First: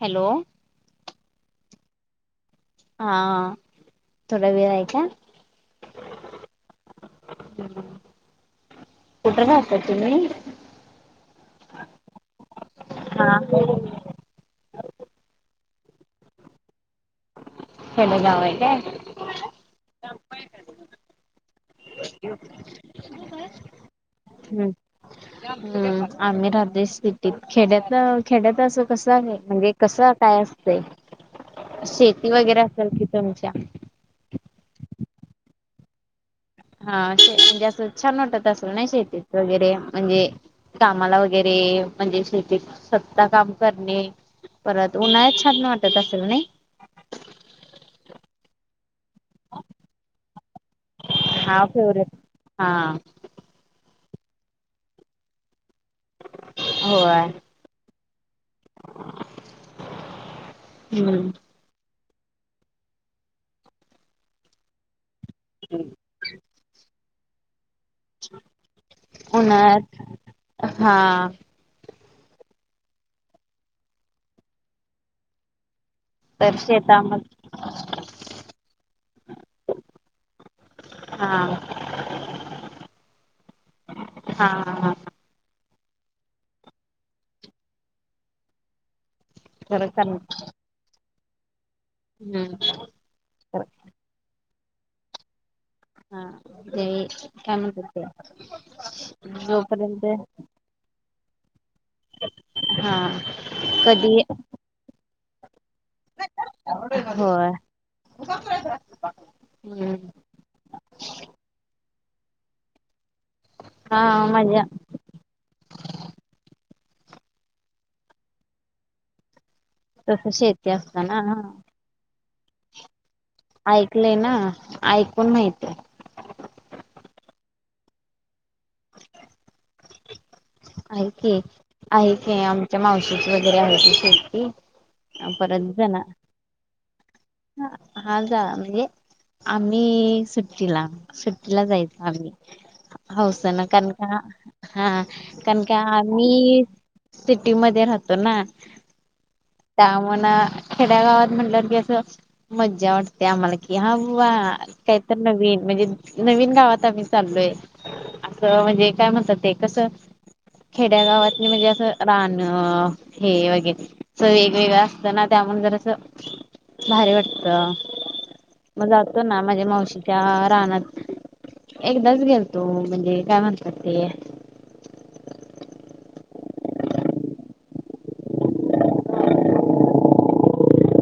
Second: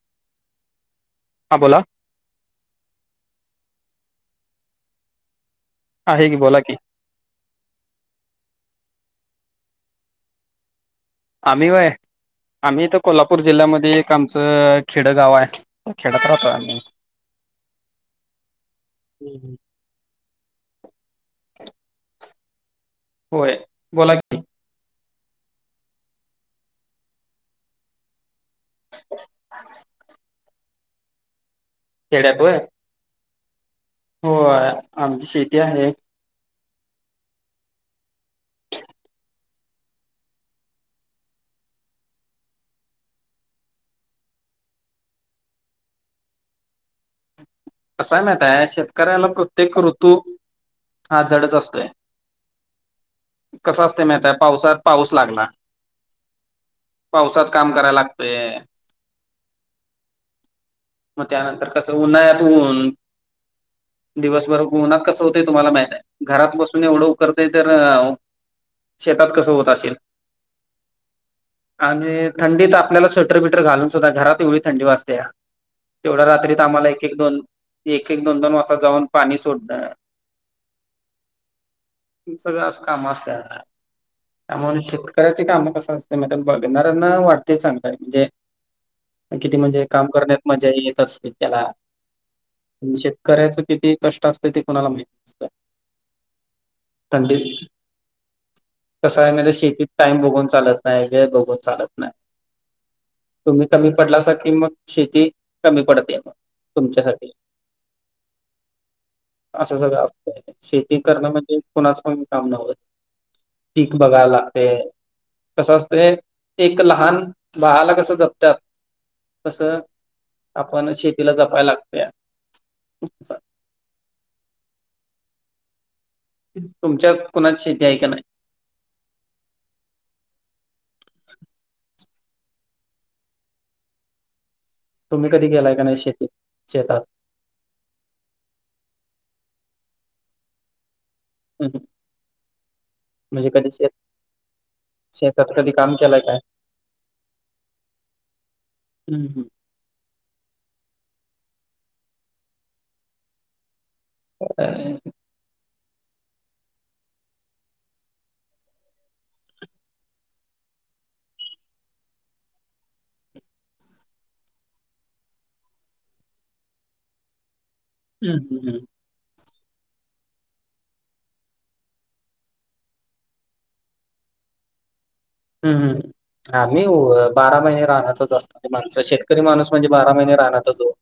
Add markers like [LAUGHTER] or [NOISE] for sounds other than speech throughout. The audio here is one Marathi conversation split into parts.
हॅलो! हा बोला. हा थोडा वेळ आहे काय. आहे की बोला की. कुठ राहता तुम्ही. आम्ही वय आम्ही इथं हा कोल्हापूर जिल्ह्यामध्ये एक आमचं खेड गाव आहे खेडत राहतोय आम्ही. खेडे गाव हाय काय. हम् हम. [INAUDIBLE] होय बोला की हम्म. हम् आम्ही राहतोय सिटीत खेड्यात खेड्यात असं कसं आहे म्हणजे कसं काय असतं शेती खेड्यात होय वगैरे असेल कि. चमच्या होय आमची शेती आहे. हा म्हणजे असं छान वाटत असं नाही शेतीत वगैरे म्हणजे कामाला वगैरे म्हणजे शेतीत सत्ता काम करणे. परत उन्हाळ्यात छानन वाटत असेल नाही. कंस हाय माहित आहे शेतकऱ्याला प्रत्येक ऋतू हा जडच असतोय. फेवरेट हा कसा असते मिहतय पावसात पाऊस लागला होय पावसात काम करायला लागतय. मग हम्म त्यानंतर कसं उन्हाळ्यात ऊन दिवसभर उन्हात कसं होतं तुम्हाला माहितय घरात बसून एवढं उकरते तर शेतात कसं होत असेल उन्हाळ्यात हा आणि थंडीत आपल्याला स्वेटर बटर घालून सुद्धा घरात एवढी थंडी वाजत्या तेवढ्या तर रात्रीत आम्हांला एक- एक शेतामध्ये दोन, एक -एक, दोन- दोन वाजता जाऊन पाणी सोडणं. [UNINTELLIGIBLE] हा.. सगळं असं काम असत्यात हा त्यामुळ शिक हा शेतकऱ्यांची काम कसं असतयं महित्या बघणाऱ्यांना वाटतंय चांगलाय जे किती म्हणजे खर चाल काम करण्यात मज्जा येत असतील त्याला. हं‌.. शेतकऱ्याचं किती कष्ट असतंय ते कुणाला माहित नसतं. हा ते काय म्हणत्यात ते.. कसाय माहिताय शेतीत जोपर्यंत टाइम बघून चालत नाही, वेळ बघून चालत नाही. हा तुम्हीं कमी कधी पडलासा की मग शेती कमी पडती. तुमच्यासाठी होय असं सगळं हम्म असतंय. शेती करणं म्हणजे कुणाचं पण काम नव्हं पीक हा बघाय माझ्या लागतंय, कसं असतयं एक लहान बाळाला कसं जपत्यात तसं तस शेती आपण असताना शेतीला जपाय लागतया असं. ऐकलंय ना, ऐकून माहिताय. तुमच्यात कुणाची शेती आहे का नाही? [UNINTELLIGIBLE] आहे की, आहे की आमच्या मावशीची वगैरे आहे ती शेती. तुम्ही कधी परत गेलाय का नाही जना शेतीत? शेतात ह हा झा म्हणजे आम्ही सुट्टीला सुट्टीला हं, हं. जायचं आम्हीं म्हणजे हौसनं, कधी शेत कारण का हा.. शेतात कारण कधी का काम केलंय काय? आम्ही सिटी मध्ये राहतो ना, हम्म त्या आम्हांना खेड्या गावात म्हटलंवर की असं मज्जा वाट टते आम्हांला की, हां बुवा कायतर नवीन म्हणजे नवीन गावात आम्ही चाललोय असं म्हणजे काय म्हणतात ते कसं खेड्या गावातनी म्हणजे असं रानं हे वगैरे असं वेगवेगळं असतं ना त्यामुळे जरा असं भारी वाटतं. हं.. हं. तो ना माझ्या मावशीच्या रानात. एकदाच गेलतो म्हणजे काय म्हणतात ते, हं.. हं.. आम्हीं व बारा महिने रानातच असणारी माणसं, शेतकरी माणूस म्हणजे बारा महिने रानातच वो.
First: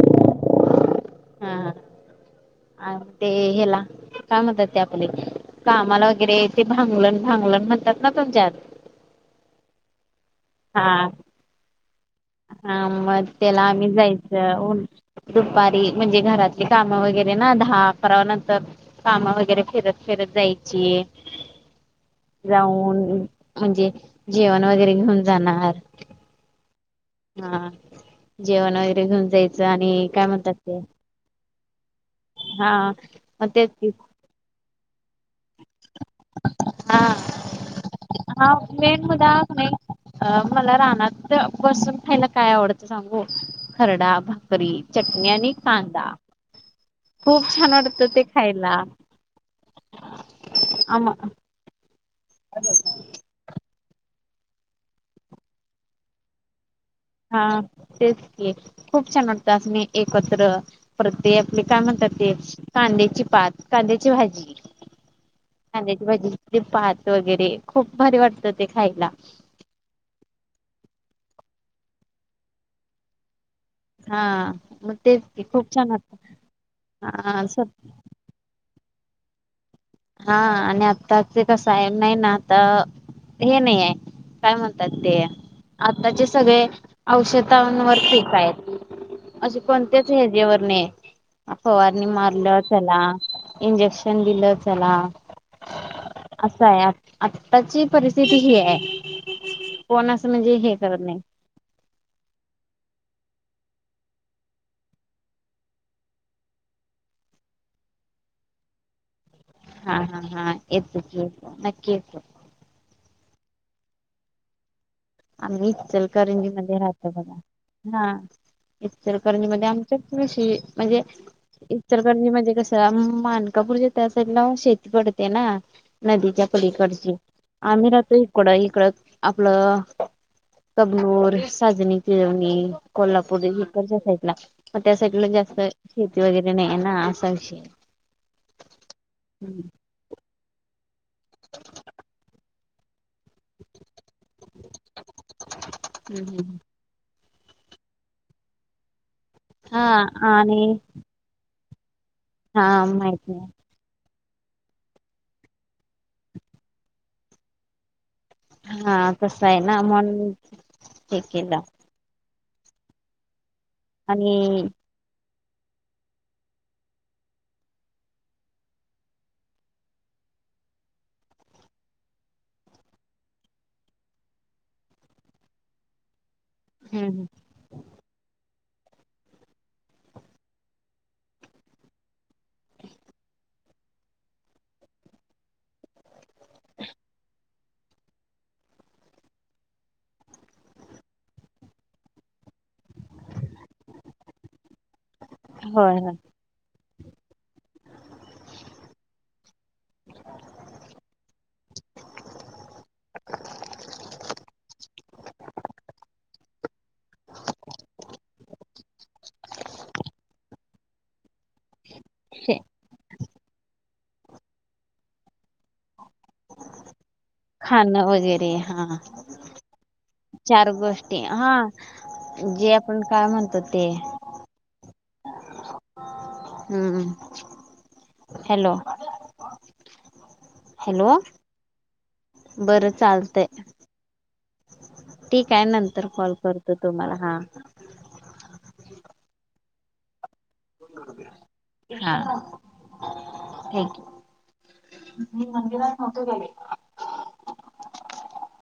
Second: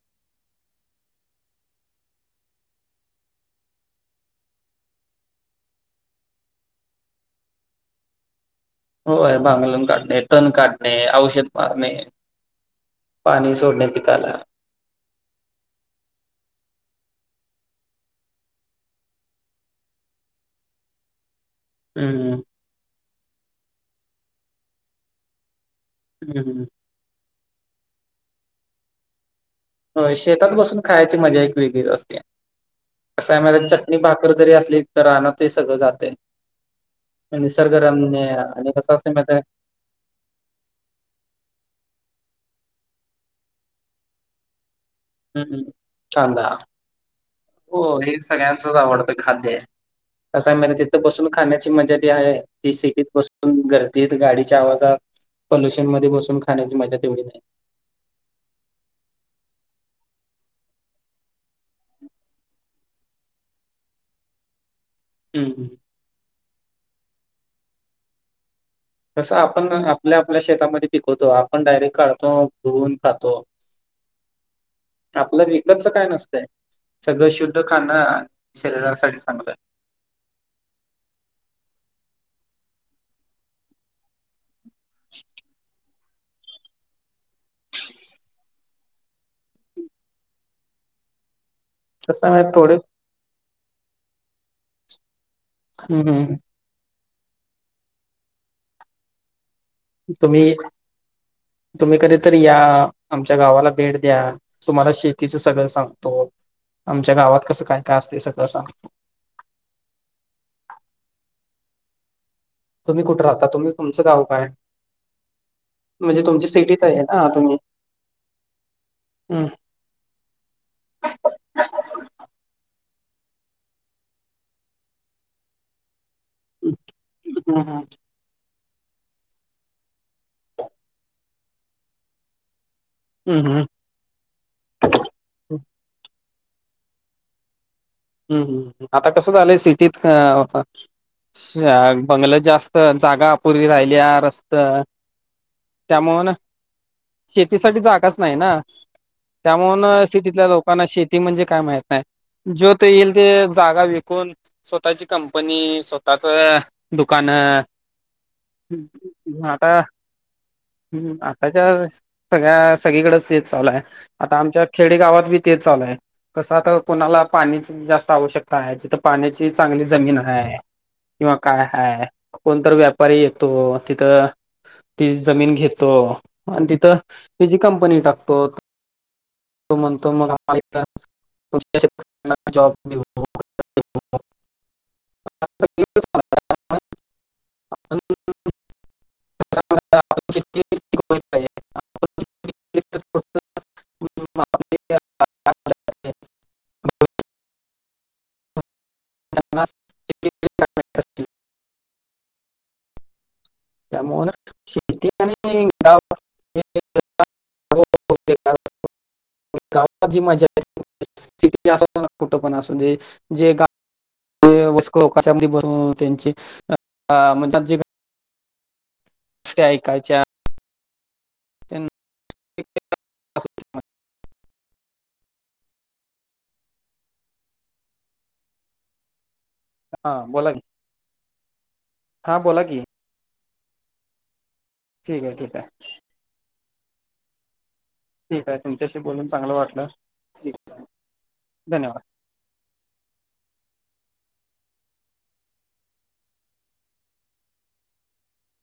हां, हां, आणि ते हेला काय म्हणतात ते आपले कामाला वगैरे ते भांगलण, भांगलण म्हणतात ना तुमच्यात होय भांगलून काढणे, तण काढणे, हा औषध मारणे. हा मग पाणी त्याला सोडणे आम्ही पिकाला. जायचं उन दुपारी म्हणजे घरातली कामं वगैरे ना दहा-अकरा नंतर कामं वगैरे फिरत -फिरत जायची. हं.. हं.. जाऊन म्हणजे जेवण वगैरे घेऊन जाणार. ह.. ह.. हा जेवण वगैरे घेऊन जाय होय शेतात बसून खायाची मज्जा एक वेगळीच असत्या, हा कसं हाय मग तेच माहित्या की चटणी-भा कर जरी असली तर रानात ते सगळं जातंय. हा निसर्गरम्य आणि कसं असतं माहितीये? अं मला रानात बसून खायला काय आवडतं सांगू, खरडा भा करी, चटणी हं आणि हं. कांदा खूप छान वाटतं ते खायला. खाद्यय कसय म्ह तिथं आम बसून खाण्याची मजा जी हाय ती सिटीत बसून गर त गाडीच्या आवाजात पोल्युशन मध्ये बसून खाण्याची मझा तेवढी नाही. हा तेच कि खूप छान वाटतं असं एकत्र परते आपले काय म्हणतात ते कांद्याची पात कांद्याची भाजी हम्म. कांद्याची भाजी भात वगैरे खूप भारी वाटतं ते खायला. तसं आपण आपल्या आपल्या शेतामध्ये पिकवतो. आपण डायरेक्ट काढतो धुवून खातो. हा मग तेच की आपलं खूप विकतचं छान काय वाटतं नसतंय. सगळं हा शुद्ध खाणं शरीरासाठी चांगलंय. हा आणि आत्ता ते कसंय नाही ना आता हे नाहीये. काय म्हणतात. ते आताचे सगळे औषधांवर पिकतायत. असे कोणत्याच याच्यावर न्हाय. फवारणी कसं आहे माहिती आहे, मारलं थोडे चला इंजेक्शन दिलं चला. हम्म हम्म. कायय आताची परिस्थिती हीय. कोण असं म्हणजे तुम्ही हे करत नाही. तुम्ही कधीतरी या आमच्या गावाला भेट द्या तुम्हाला शेतीचं सगळं सांगतो. आमच्या गावात कसं काय काय असते सगळं सांगतो. हा हा हा येत कि येतो नक्की येतो. तुम्ही कुठं राहता? तुम्ही तुमचं गाव काय? आम्ही म्हणजे तुमची इचलकरंजी मध्ये सिटीत आहे राहतो ना बघा तुम्ही हा हम्म इचचलकरंजी मध्ये आम् [UNINTELLIGIBLE] म्हणजे इचलकरंजी म्हणजे कसं? मानकापूर ज्यात्या साईड ला शेती पडते ना. नदीच्या पलीकडची हम्म हम्म आम्ही राहतो इकडं इकडं आपलं तगलोर, साजणी, पिळवणी, कोल्हापूर हम्म ईकड च्या साईड ला मग त्या साइडला जास्त शेती वगैरे नाहीे ना असा विषयय. हम्म हम्म, आता कसं झालंय सिटीत हं हं स्या बंगल्यात जास्त जागा पूरी राहिल्या रस्तं त्यामुळं ना शेतीसाठी जागाच नाही ना हा त्यामुळन सिटीतल्या लोकांना शेत ती म्हणजे काय? माहित न्हाय. हां माहित नाय. जागा विकून स्वतःची कंपनी, स्वतःच दुकानं तसं हा आहे का? ना म्हणून हे केलं आताच्या सगळ्या सगळीकडंच तेच चालूय. आता आमच्या आणि खेडे गावात बी तेच चालूय कसं आता कोणाला पाणी जास्त आवश्यकता आहे जिथं पाण्याची चांगली जमीनय. किंवा काय हाय कोणतर व्यापारी येतो तिथं ती जमीन घेतो. आणि तिथं तिची कंपनी टाकतो. तो म्हणतो मला मा [UNINTELLIGIBLE] [UNINTELLIGIBLE] तुम्हाला जॉब देऊ असं केलं चालणार. आपण आपण शेती स्वस्तात स्वस्त होय, होय. त्यांनाच, जमिनी विकत देत असतील. त्यामुळ शेती आणि गाव [INAUDIBLE] गाव- [INAUDIBLE] गावात जी मजाय, [INAUDIBLE] कुठं पण असू दे. जे काम कशामध्ये बर त्यांचे म्हणजे [UNINTELLIGIBLE] खाणं वगैरे, हा. गोष्टी ऐकायच्या. चार गोष्टी. हा, त्यांना एक जे आपण काय म्हणतो? असं ते हम्म. हॅलो. हा, बोला की. हॅलो. हा बोला की बरं चालतंय. ठीक आहे ठीक ठीकाय. आहे नंतर कॉल करतो तुम्हाला. हा. ठीकाय. तुमच्याशी बोलून चांगलं वाटलं. धन्यवाद हा, ठीके. मी मंदिरात नव्हतो गेले.